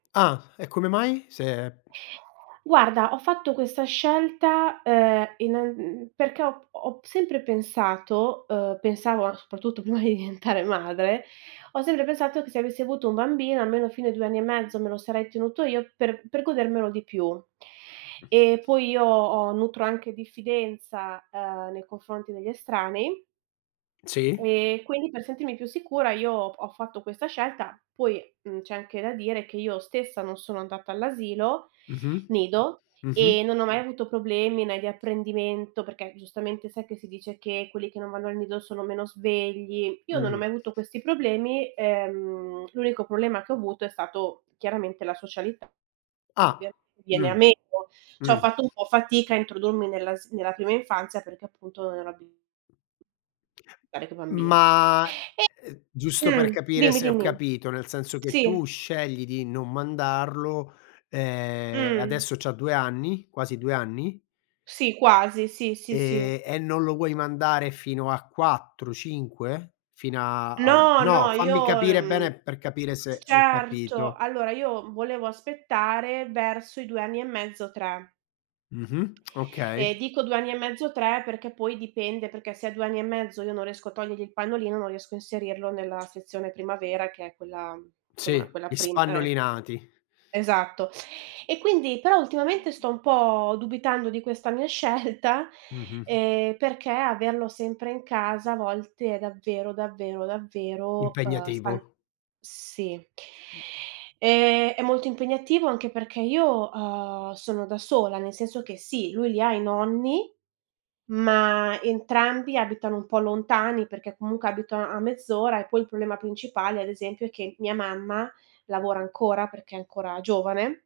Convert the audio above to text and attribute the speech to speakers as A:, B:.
A: Ah, e come mai? Se
B: Guarda, ho fatto questa scelta, uhm, innann perché ho ho sempre pensato, uhm, pensavo soprattutto prima di diventare madre, ho sempre pensato, che se avessi avuto un bambino, almeno fino ai 2 anni e mezzo me lo sarei tenuto io, per per godermelo di più. E poi io ho nutro anche diffidenza, ehm, nei confronti degli estranei
A: Sì.
B: e quindi per sentirmi più sicura io p ho fatto questa scelta. Poi, mhmm, c'è anche da dire che io stessa, non sono andata all'asilo
A: Mh-mh.
B: nido,
A: Mh-mh.
B: e non ho mai avuto problemi né di apprendimento perché giustamente sai che si dice che quelli che non vanno al nido sono meno svegli; io non ho
A: Mh-mh.
B: mai avuto questi problemi, ehm, l'unico problema che ho avuto, è stato chiaramente la socialità
A: Ah.
B: [unintelligible] viene
A: Mh.
B: a meno. Cioè ho
A: Mh.
B: fatto un po' fatica a introdurmi nella s prima infanzia, perché appunto non ero abi [unintelligible] coi bambini.
A: Ma, ehm,
B: E
A: giusto per
B: mh,
A: capire
B: dimmi,
A: se ho
B: dimmi.
A: capito, nel senso che,
B: Sì.
A: tu scegli di non mandarlo, ehm, e
B: Mh.
A: adesso c'ha 2 anni quasi 2 anni?
B: Sì, quasi, sì, sì, sì.
A: E e non lo vuoi mandare fino a 4, 5? Fin a al
B: No,
A: no,
B: no io
A: fammi capire
B: mhmm,
A: bene, per capire se ho
B: certo;
A: capito.
B: allora, io volevo aspettare verso i 2 anni e mezzo, 3.
A: Mh-mh
B: E
A: okay.
B: dico 2 anni e mezzo, 3, perché poi dipende, perché se a 2 anni e mezzo, io non riesco a togliergli il pannolino, non riesco a inserirlo nella sezione primavera che è quella, insomma,
A: Sì,
B: quella
A: gli
B: prim eh.
A: spannolinati.
B: Esatto. E quindi però ultimamente, sto un po' dubitando di questa mia scelta,
A: Mh-mh.
B: ehm, perché averlo sempre in casa, a volte è davvero, davvero, davvero, ehm, stan
A: Impegnativo.
B: sì.
A: Mh.
B: Ehm, è molto impegnativo, anche perché io, uhm, sono da sola, nel senso che sì, lui li ha i nonni, ma entrambi abitano un po' lontani, perché comunque abitano a mezz'ora, e poi il problema principale, ad esempio, è che mia mamma lavora ancora, perché è ancora giovane